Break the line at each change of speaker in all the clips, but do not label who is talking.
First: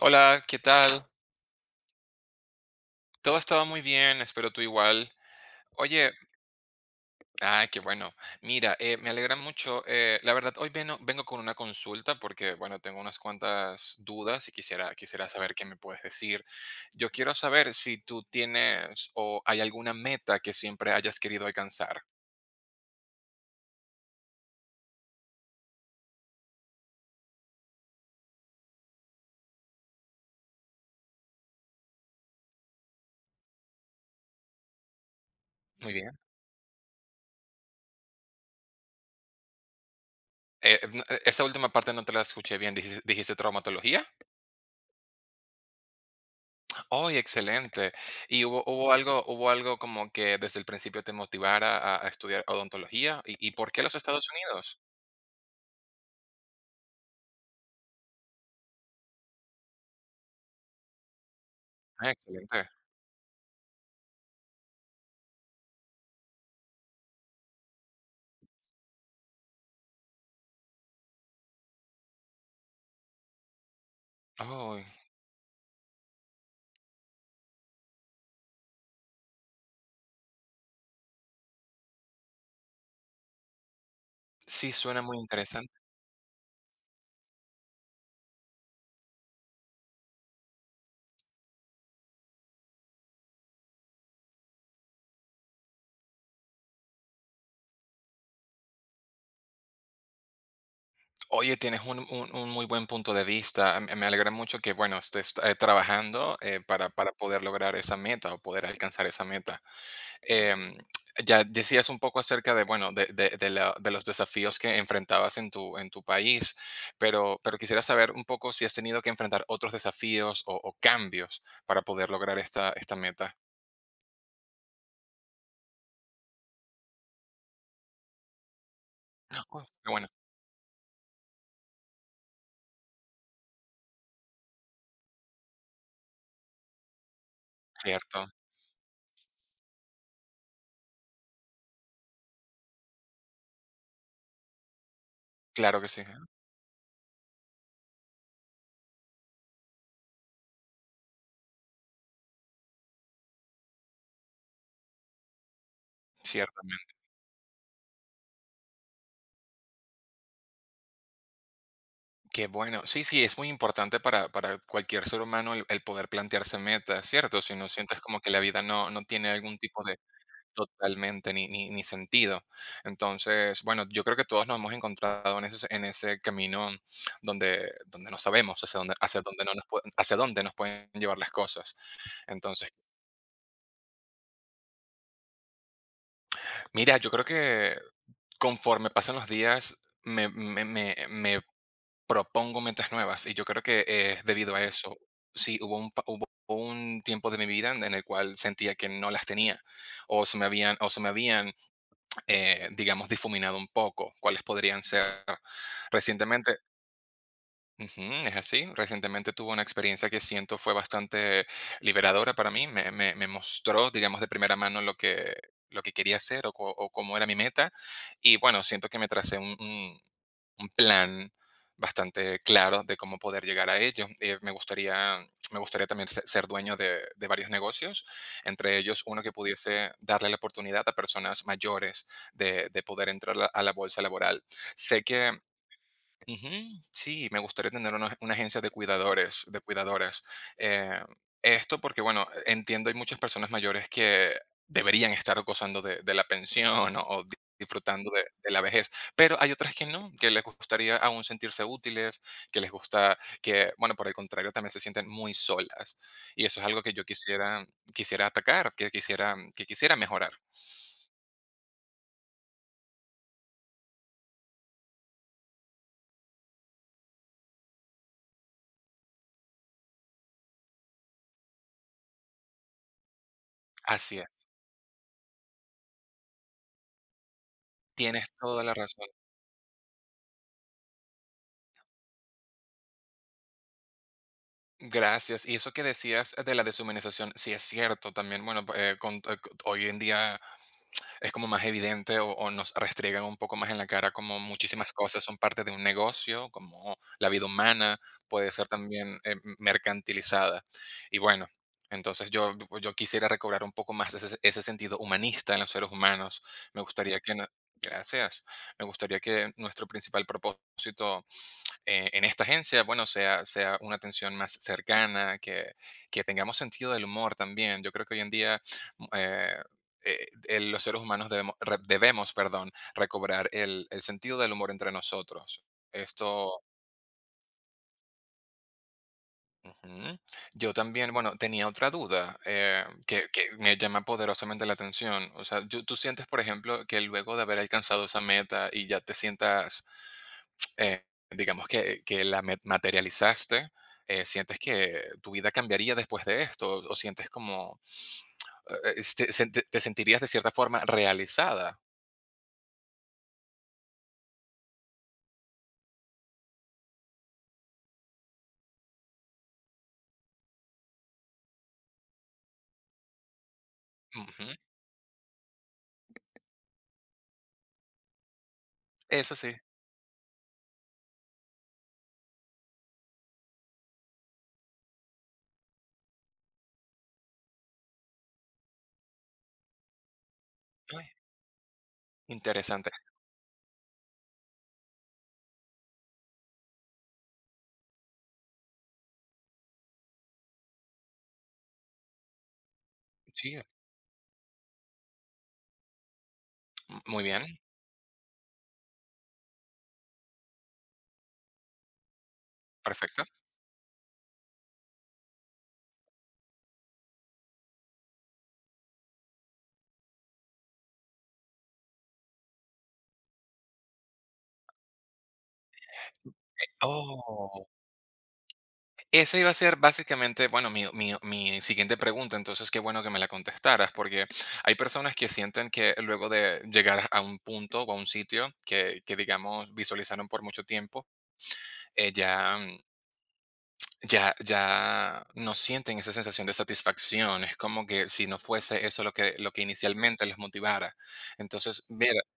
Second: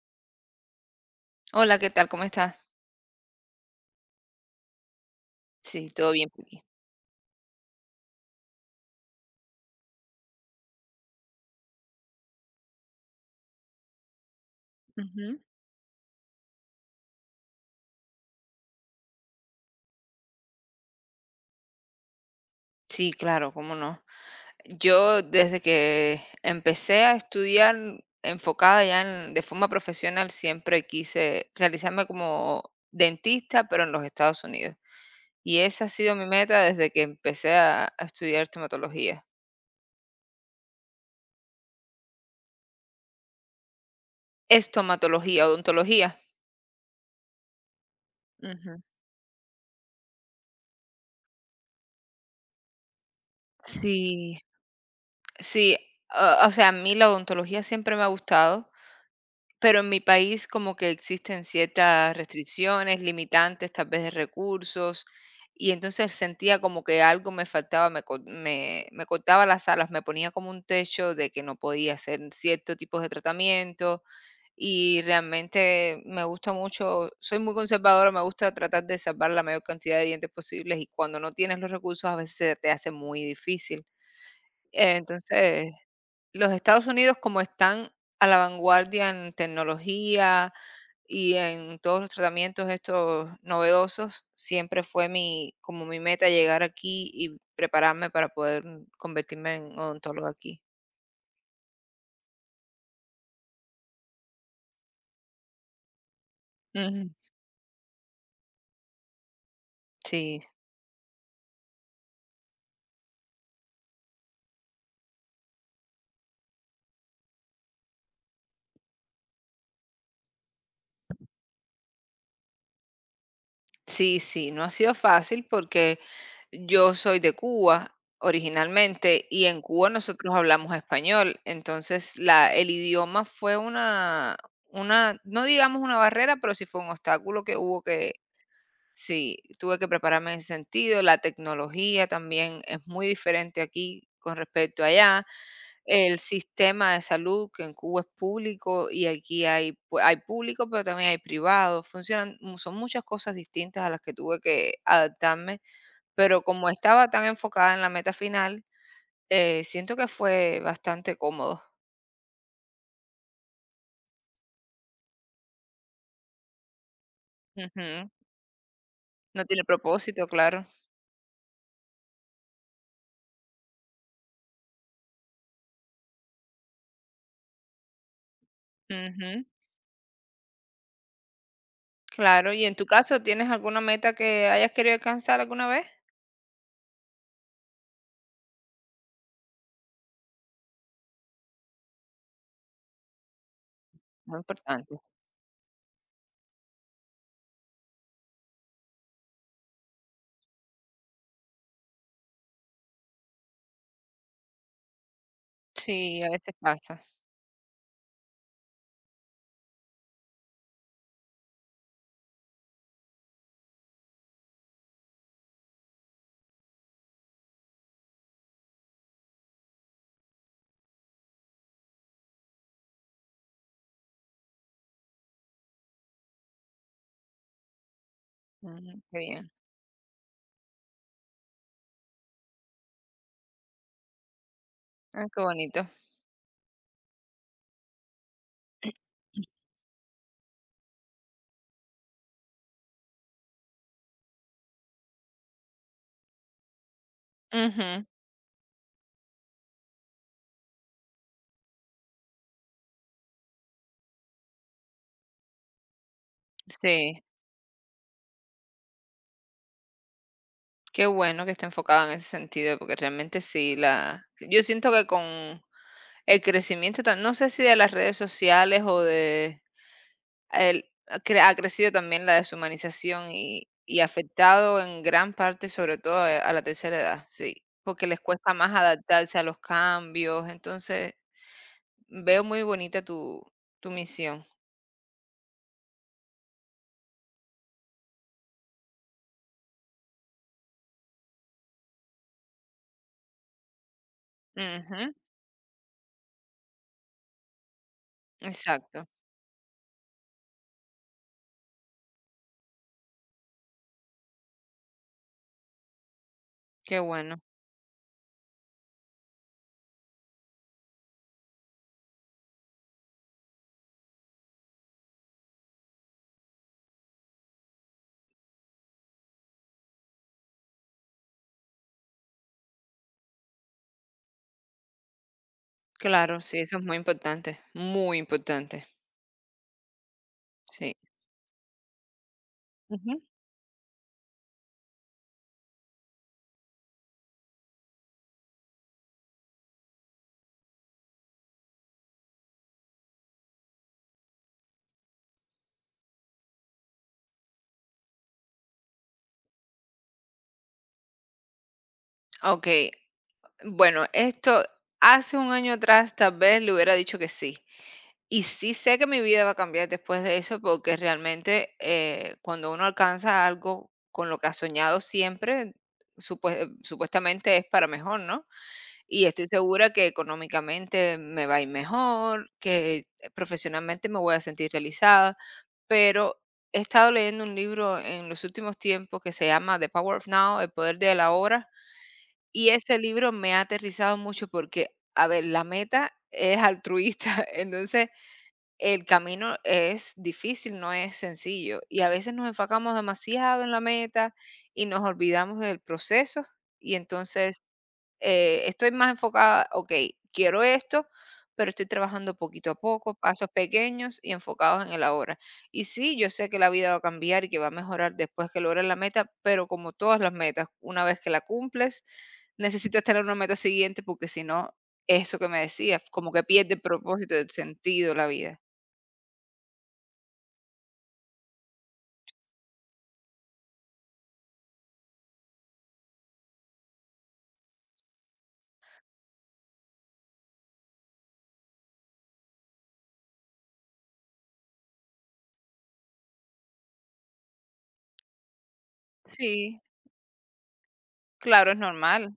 Hola, ¿qué tal?
Hola, ¿qué tal? ¿Cómo estás?
Todo ha estado muy bien, espero tú igual.
Sí,
Oye,
todo bien por aquí.
ay, qué bueno. Mira, me alegra mucho. La verdad, hoy vengo con una consulta porque, bueno, tengo unas cuantas dudas y quisiera
Ujú.
saber qué me puedes decir. Yo quiero saber si tú tienes o hay alguna meta que siempre hayas querido alcanzar.
Sí, claro, cómo no. Yo desde que empecé a estudiar enfocada de forma profesional, siempre quise realizarme como dentista, pero en los Estados Unidos. Y esa ha
Muy
sido
bien.
mi meta desde que empecé a estudiar estomatología.
No, esa última parte no te la escuché bien. Dijiste traumatología?
Estomatología, odontología.
¡Ay, excelente! ¿Y
Ujú.
hubo algo como que desde el principio te motivara a estudiar odontología? Y por qué los Estados
Sí,
Unidos?
sí. O sea, a mí la odontología siempre me ha gustado. Pero en mi país como que existen
Ah,
ciertas
excelente.
restricciones, limitantes, tal vez de recursos, y entonces sentía como que algo me faltaba, me cortaba las alas, me ponía como un techo de que no podía hacer cierto tipo de tratamiento,
Oh,
y realmente me gusta mucho, soy muy conservadora, me gusta tratar de salvar la mayor cantidad de dientes posibles, y cuando no tienes los recursos a veces se te hace muy difícil.
sí, suena muy
Entonces,
interesante.
los Estados Unidos, como están a la vanguardia en tecnología y en todos los tratamientos estos novedosos, siempre fue mi como mi meta llegar aquí y prepararme para poder convertirme en odontóloga aquí.
Oye, tienes un muy buen punto de vista. Me alegra mucho que, bueno, estés, trabajando, para
Ujú,
poder lograr esa meta o poder alcanzar esa meta.
sí.
em, ya decías un poco acerca de, bueno, de los desafíos que enfrentabas en en tu país, pero quisiera saber un poco si has tenido que enfrentar otros desafíos o cambios para poder lograr esta meta.
Sí, sí, no ha sido fácil porque yo soy de Cuba originalmente y en
Oh,
Cuba
qué bueno,
nosotros hablamos español, entonces el idioma fue no digamos una barrera, pero sí fue un obstáculo que hubo que,
cierto.
sí, tuve que prepararme en ese sentido. La tecnología también es muy diferente aquí con respecto a allá.
Claro que sí,
El sistema de salud que en Cuba es público y aquí hay público, pero también hay privado. Son muchas cosas distintas a las que tuve que adaptarme, pero como
ciertamente.
estaba tan enfocada en la meta final, siento que fue bastante cómodo.
Qué bueno. Sí, sí, es muy importante para cualquier ser humano el poder plantearse metas, ¿cierto? Si no sientes
Ujú.
como que la vida no, no tiene
No
algún
tiene
tipo de...
propósito, claro.
Totalmente, ni sentido. Entonces, bueno, yo creo que todos nos hemos encontrado en ese camino donde no sabemos hacia
Ujú.
dónde no nos pue hacia dónde nos pueden llevar las cosas.
Claro, y
Entonces,
en tu caso, ¿tienes alguna meta que hayas querido alcanzar alguna vez?
mira, yo creo que conforme pasan los días, me me me me propongo metas nuevas, y yo creo que es
Muy
debido a eso.
importante.
Sí, hubo un tiempo de mi vida en el cual sentía que no las tenía, o se me habían digamos, difuminado un poco, cuáles podrían ser.
Sí, a veces
Recientemente,
pasa.
ujú, es así, recientemente tuve una experiencia que siento fue bastante liberadora para mí, me mostró, digamos, de primera mano lo que quería hacer o cómo era mi meta, y bueno, siento que me tracé un plan bastante claro de cómo poder llegar a ello. Me gustaría también ser dueño de varios negocios, entre
Ujú,
ellos
qué
uno que
bien.
pudiese darle la oportunidad a personas mayores de poder entrar a la bolsa laboral. Sé
Ah,
que...
qué bonito.
Ujú, sí, me gustaría tener una agencia de cuidadores, de cuidadoras. Eh, Esto porque, bueno, entiendo, hay muchas personas mayores que deberían estar gozando de la pensión
Ujú,
disfrutando de la vejez, pero hay otras que no, que les gustaría aún sentirse útiles, que les gusta, que, bueno, por el contrario, también se sienten muy solas. Y eso es algo que yo
sí.
quisiera atacar, que quisiera mejorar.
Qué bueno que esté enfocada en ese sentido, porque realmente sí, la, yo siento que con el crecimiento, no sé si de las redes sociales o de, ha crecido también la deshumanización y
Así es.
afectado en gran parte, sobre todo a la tercera edad, sí, porque les
Tienes
cuesta
toda
más
la razón.
adaptarse a los cambios, entonces veo muy bonita tu misión.
Gracias. Y eso que decías de la deshumanización, sí es cierto también. Bueno, hoy en día es como más evidente o nos restriegan un poco más en la cara como muchísimas
Ujú,
cosas son parte de un negocio, como la vida humana puede ser
exacto,
también mercantilizada. Y bueno, entonces yo, yo quisiera recobrar un poco más ese sentido humanista en los seres humanos. Me
qué
gustaría que...
bueno.
no... Gracias. Me gustaría que nuestro principal propósito en esta agencia, bueno, sea una atención más cercana, que tengamos sentido del humor también. Yo creo que hoy en día mm, eh, los seres humanos debemos, perdón, recobrar el sentido del humor entre nosotros.
Claro, sí,
Esto,
eso es muy importante,
ujú. Yo
sí.
también, bueno, tenía otra duda
Ujú.
que me llama poderosamente la atención. O sea, yo... tú sientes, por ejemplo, que luego de haber alcanzado esa meta y ya te sientas... Eh, digamos que la met materializaste, ¿sientes que tu vida cambiaría después de esto? O sientes como, este, sen te sentirías de cierta forma realizada?
Ok, bueno, esto hace un año atrás tal vez le hubiera dicho que sí. Y sí sé que mi vida va a cambiar después de eso porque realmente cuando uno alcanza algo con lo
Ujú,
que ha soñado siempre, supuestamente es para mejor, ¿no? Y
eso
estoy
sí.
segura que económicamente me va a ir mejor, que profesionalmente me voy a sentir realizada, pero he estado leyendo un libro en los últimos tiempos que se llama The Power of Now, El Poder
Ay,
de la Hora, y
interesante.
ese libro me ha aterrizado mucho porque, a ver, la meta es altruista, entonces el camino es difícil, no es sencillo. Y a veces nos enfocamos
Sí,
demasiado
m
en la meta y nos olvidamos del proceso y
muy bien,
entonces estoy más enfocada, okey, quiero esto, pero estoy trabajando poquito a poco,
perfecto.
pasos pequeños y enfocados en el ahora. Y sí, yo sé que la vida va a cambiar y que va a mejorar después que logres la meta, pero como todas las metas, una vez que la cumples, necesitas tener una meta siguiente, porque si no, eso que me decías, como que pierde el propósito, el
Oh,
sentido, la vida.
esa iba a ser básicamente, bueno, mi siguiente pregunta, entonces qué bueno que me la contestaras, porque hay personas que sienten que luego de llegar a un punto o a un sitio que, digamos, visualizaron por mucho tiempo, eh, ya, mm, ya, ya no sienten esa sensación de satisfacción. Es como que si no fuese eso lo que
Sí,
inicialmente les motivara.
claro, es
Entonces, mira,
normal.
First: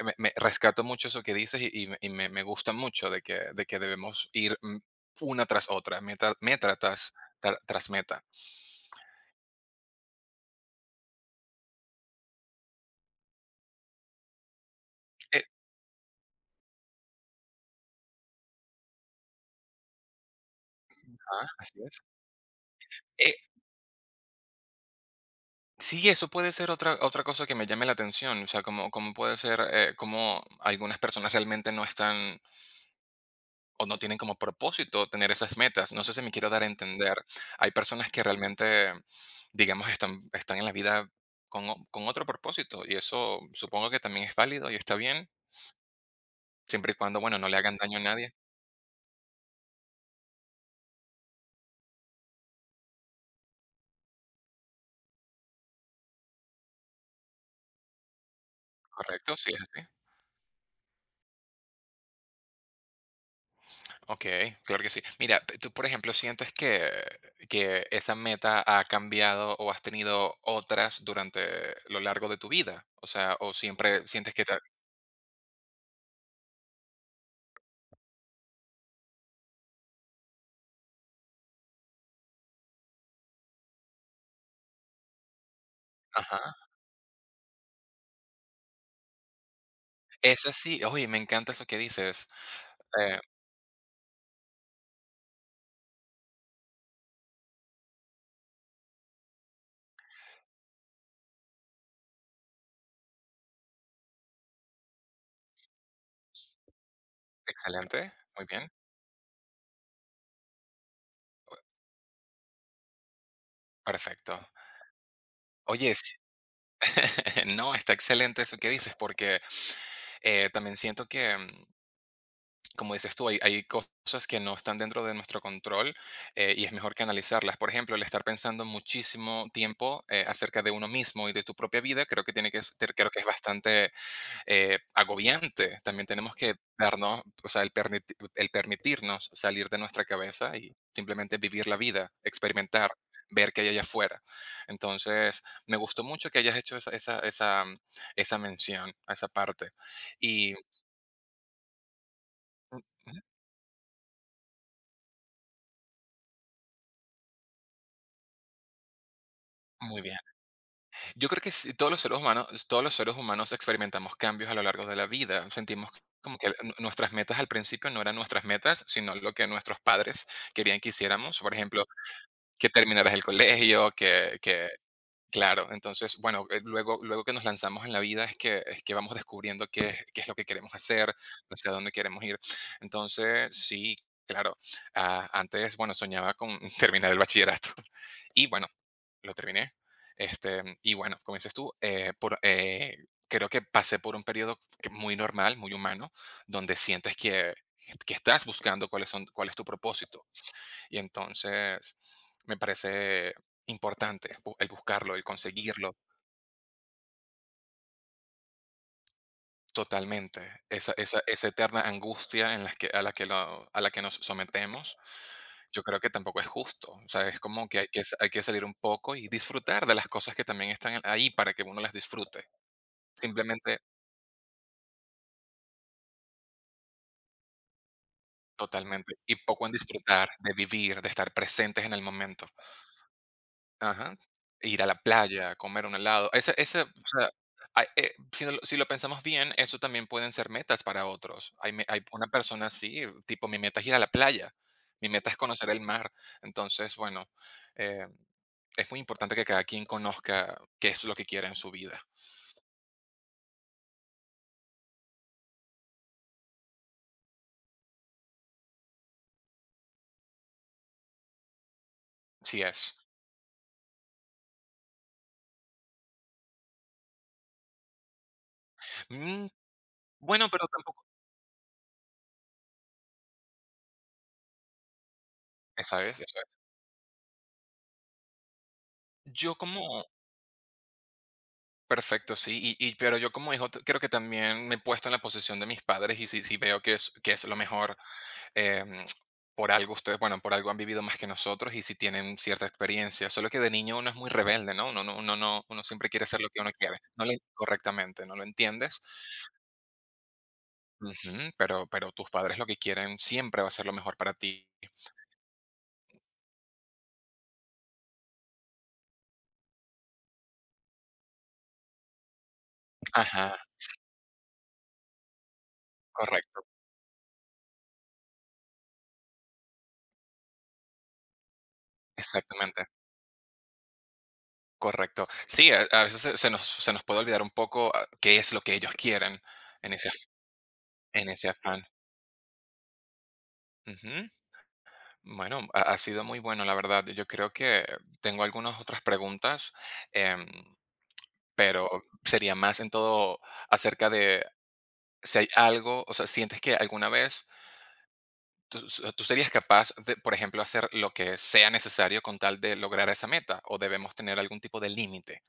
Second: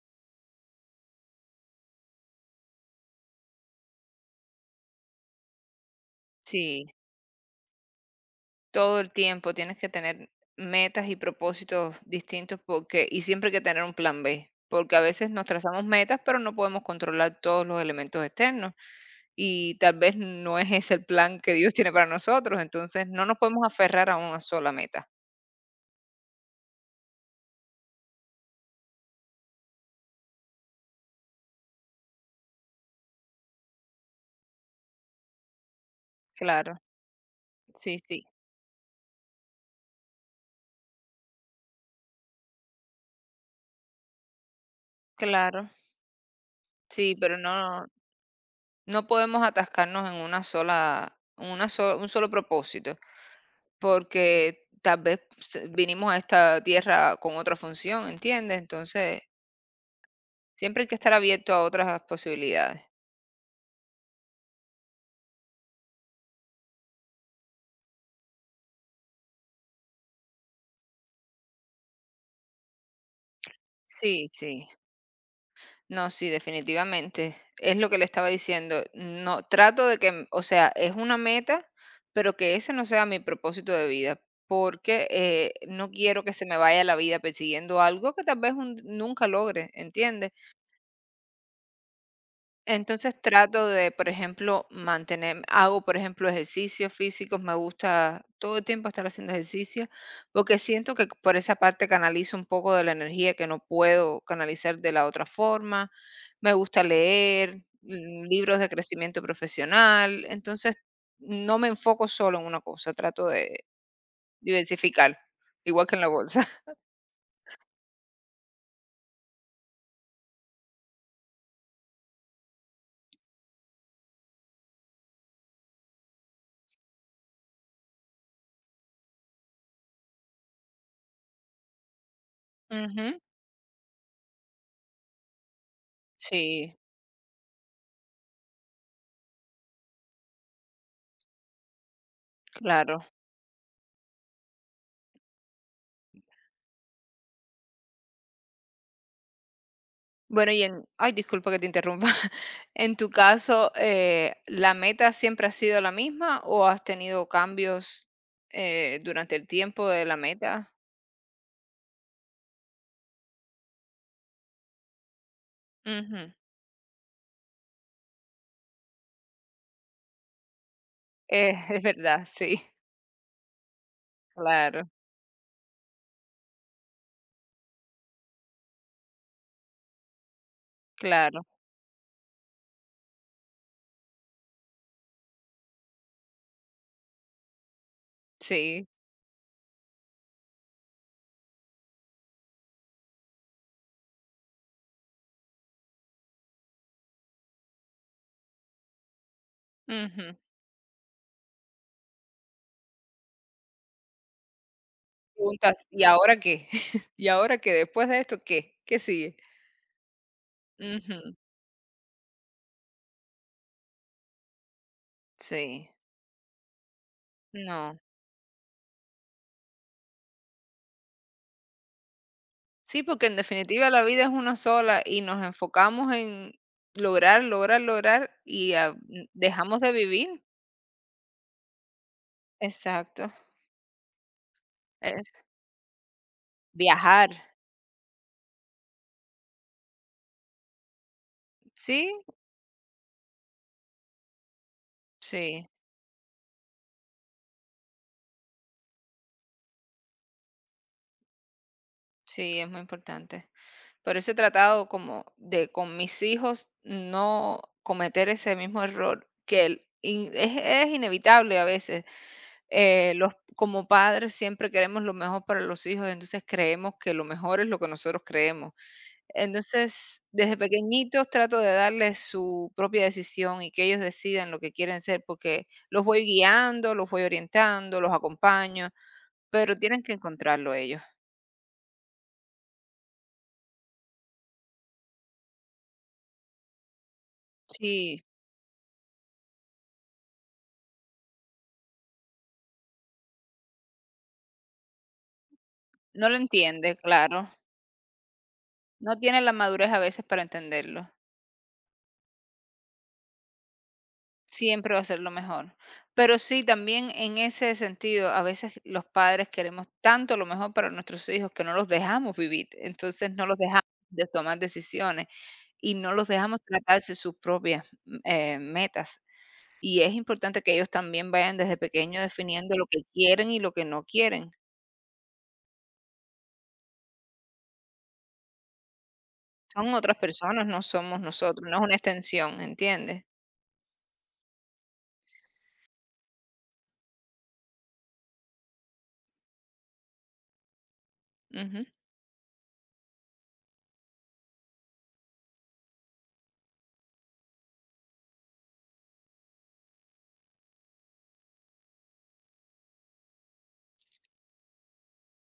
me rescato mucho eso que dices me gusta mucho de que debemos ir una tras otra, meta
Sí.
tras, tras meta.
Todo el tiempo tienes que tener metas y propósitos distintos porque y siempre hay que tener un plan B, porque a veces
Eh,
nos trazamos metas, pero no podemos controlar todos los elementos externos y tal vez no es ese el plan que Dios
Así
tiene
es.
para nosotros, entonces no
Eh,
nos podemos aferrar a una sola meta.
sí, eso puede ser otra cosa que me llame la atención. O sea, como puede ser, como algunas personas realmente no están o no tienen como propósito tener esas metas. No sé si me quiero dar a
Claro,
entender. Hay
sí,
personas
sí,
que realmente, digamos, están en la vida con otro propósito y eso supongo que también es válido y está bien,
claro,
siempre y
sí,
cuando,
pero
bueno, no le hagan
no,
daño a nadie.
no podemos atascarnos en una sola, un solo propósito, porque vinimos a esta tierra con otra función, ¿entiendes? Entonces,
Correcto, sí, es así.
siempre hay que estar abierto a otras posibilidades.
Ok, claro que sí. Mira, p- tú, por ejemplo, sientes que esa meta ha cambiado o has tenido otras durante lo largo de tu vida. O sea, o siempre
Sí,
sientes que... te...
sí. No, sí, definitivamente. Es lo que le estaba diciendo. No, trato de que, o sea, es una meta, pero que ese no sea mi propósito de vida, porque no quiero que se me
Ajá.
vaya la vida persiguiendo algo que tal vez nunca logre, ¿entiendes?
Esa sí, oye, me encanta eso que dices.
Entonces
eh,
trato de, por ejemplo, mantener, hago, por ejemplo, ejercicios físicos, me gusta todo el tiempo estar haciendo ejercicio, porque siento que por esa parte canalizo un poco de la energía que no puedo canalizar de la otra forma. Me gusta leer
Excelente, muy
libros de
bien,
crecimiento profesional, entonces no me enfoco solo en una cosa, trato de
perfecto.
diversificar, igual
Oye,
que en la
s-
bolsa.
no, está excelente eso que dices, porque también siento como dices tú, hay cosas que no están dentro de nuestro control y es mejor que analizarlas. Por ejemplo, el estar pensando muchísimo tiempo acerca de uno mismo y de tu propia vida, creo que tiene creo
Ujú,
que es bastante agobiante. También tenemos que
sí,
darnos, o sea, el permitirnos salir de nuestra cabeza y simplemente vivir la vida, experimentar,
claro.
ver qué hay allá afuera. Entonces, me gustó mucho que hayas hecho esa mención a esa parte.
Bueno,
Y
y en, ay, disculpa que te interrumpa.
mm,
En tu
ujú,
caso, ¿la meta siempre ha sido la misma o has tenido cambios durante el tiempo
muy
de la
bien.
meta?
Yo creo que sí, todos los seres humanos experimentamos cambios a lo largo de la vida. Sentimos
Ujú.
como que nuestras metas al principio no eran nuestras metas, sino lo que nuestros padres querían que hiciéramos. Por
Eh, es
ejemplo,
verdad, sí,
que terminaras el colegio, que
claro,
claro, entonces, bueno, luego que nos lanzamos en la vida es que vamos descubriendo qué es lo que queremos hacer,
claro,
hacia dónde queremos ir. Entonces, sí, claro, antes, bueno, soñaba con terminar el bachillerato y bueno,
sí.
lo terminé, este, y bueno, como dices tú, creo que pasé por un periodo que muy normal, muy humano, donde sientes que estás buscando cuál es tu propósito,
Ujú.
y entonces me parece importante el buscarlo, el
Preguntas,
conseguirlo
¿y ahora qué? ¿Y ahora qué? Después de esto, ¿qué? ¿Qué sigue?
totalmente.
Ujú,
Esa eterna angustia en la que nos sometemos, yo
sí,
creo que tampoco es justo. O sea, es como que hay
no.
hay que salir un poco y disfrutar de las cosas que también están ahí para que uno las disfrute.
Sí, porque en
Simplemente,
definitiva la vida es una sola y nos enfocamos en lograr, lograr, lograr y
totalmente. Y poco en
dejamos de vivir.
disfrutar, de vivir, de estar presentes en el momento.
Exacto.
Ajá. Ir a la
Es
playa, comer un helado. O
viajar.
sea, si lo pensamos bien, eso también pueden ser metas para otros. Hay
Sí,
una persona así, tipo, mi meta es ir a la playa, mi meta es
sí,
conocer el mar. Entonces, bueno, eh, es muy importante que cada quien conozca qué es lo que quiere en su vida.
sí, es muy importante. Por eso he tratado como de con mis hijos no cometer ese mismo error que es inevitable a veces
Sí es.
como padres siempre queremos lo mejor para los hijos, entonces creemos que lo mejor es lo que nosotros creemos.
Mm,
Entonces,
bueno,
desde
pero tampoco
pequeñitos trato de darles su propia decisión y que ellos decidan lo que quieren ser, porque los voy
esa es.
guiando, los voy orientando, los acompaño,
Yo
pero tienen
como
que encontrarlo ellos.
Perfecto, sí, pero yo como hijo t- creo que también me he puesto en la posición de mis padres y si veo que es lo mejor
Sí,
em, por algo ustedes, bueno, por algo han vivido más que nosotros y si tienen cierta experiencia. Solo que de niño uno es muy rebelde, ¿no? Uno siempre quiere
no lo
hacer lo que uno
entiende,
quiere, no lo,
claro.
correctamente, no lo entiendes.
No tienen la madurez a veces para entenderlo.
Ujú, pero tus padres lo que quieren siempre va a ser lo mejor para ti.
Siempre va a ser lo mejor. Pero sí, también en ese sentido, a veces los padres queremos tanto lo mejor para nuestros hijos que no los dejamos vivir, entonces no
Ajá,
los dejamos de tomar decisiones y no los dejamos
correcto,
tratarse sus propias metas. Y es importante que ellos también vayan desde pequeños definiendo lo
exactamente.
que quieren y lo que no quieren.
Correcto. Sí, a veces se nos puede olvidar un poco qué es lo que ellos quieren
Son
en ese,
otras
af-
personas, no somos
en ese
nosotros, no es
afán.
una extensión, ¿entiendes?
Ujú. Bueno, ha sido muy bueno, la verdad. Yo creo que tengo algunas otras preguntas, em,
Ujú.
pero sería más en todo acerca de si hay algo, o sea, sientes que alguna vez tú serías capaz de, por ejemplo, hacer lo que sea necesario con tal de lograr esa meta, o debemos tener algún tipo de límite.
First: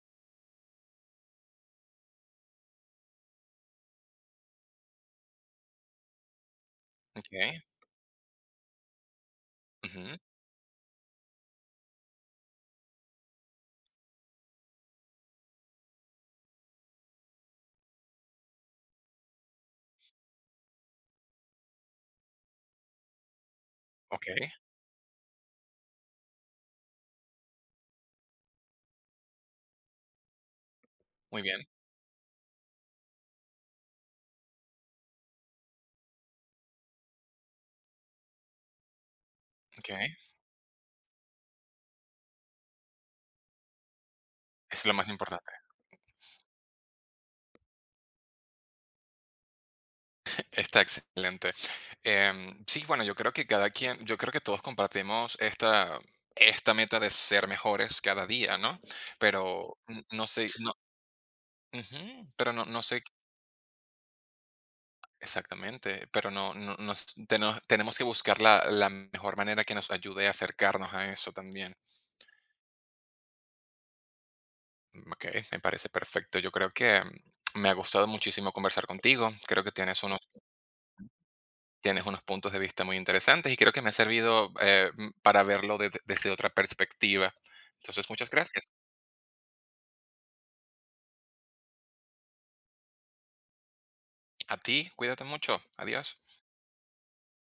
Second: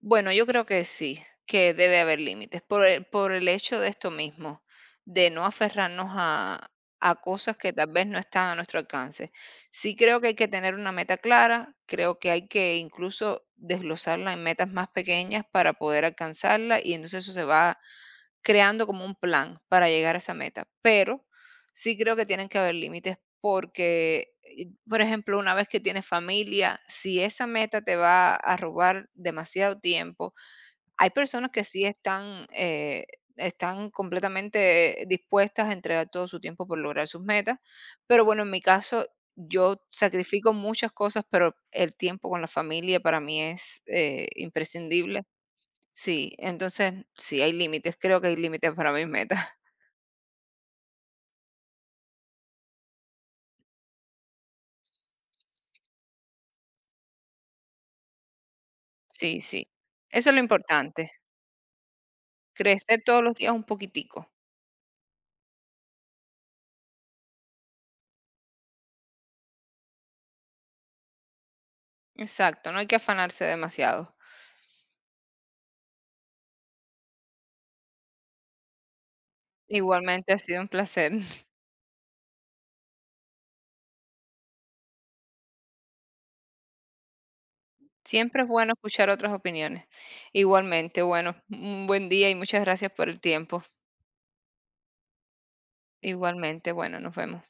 Bueno, yo creo que sí, que debe haber límites por el hecho de esto mismo, de no aferrarnos a
Ok,
cosas que tal vez no están a nuestro alcance. Sí
ujú,
creo que hay que tener una meta clara, creo que hay que incluso desglosarla en metas más pequeñas para poder alcanzarla y entonces eso se va creando como un plan para llegar a esa meta, pero sí creo que tienen que haber límites
ok,
porque, por ejemplo, una vez que tienes familia, si esa meta te va a robar demasiado tiempo, hay
muy
personas
bien,
que sí están, están completamente dispuestas a entregar todo su tiempo por lograr sus metas, pero bueno, en mi caso, yo
ok, eso
sacrifico muchas cosas, pero el tiempo con la familia para mí es
es lo más
imprescindible.
importante.
Sí, entonces sí hay límites, creo que hay límites para mis metas.
Está excelente. Em, sí, bueno, yo creo que cada quien, yo creo que todos compartimos esta meta de ser mejores cada día, ¿no?
Sí, sí.
Pero n- no
Eso es lo
sé, no,
importante.
ujú, pero no, no
Crecer
sé
todos los días un poquitico.
exactamente, pero no, tenemos que buscar la mejor manera que nos ayude a acercarnos a eso también.
Exacto, no hay que afanarse demasiado.
Ok, me parece perfecto. Yo creo que me ha gustado muchísimo conversar contigo. Creo que tienes unos...
Igualmente ha sido un placer.
Tienes unos puntos de vista muy interesantes y creo que me ha servido para verlo desde otra perspectiva. Entonces, muchas
Siempre es
gracias.
bueno escuchar otras opiniones. Igualmente, bueno, un buen día y muchas gracias por el tiempo.
A ti, cuídate mucho. Adiós.
Igualmente, bueno, nos vemos.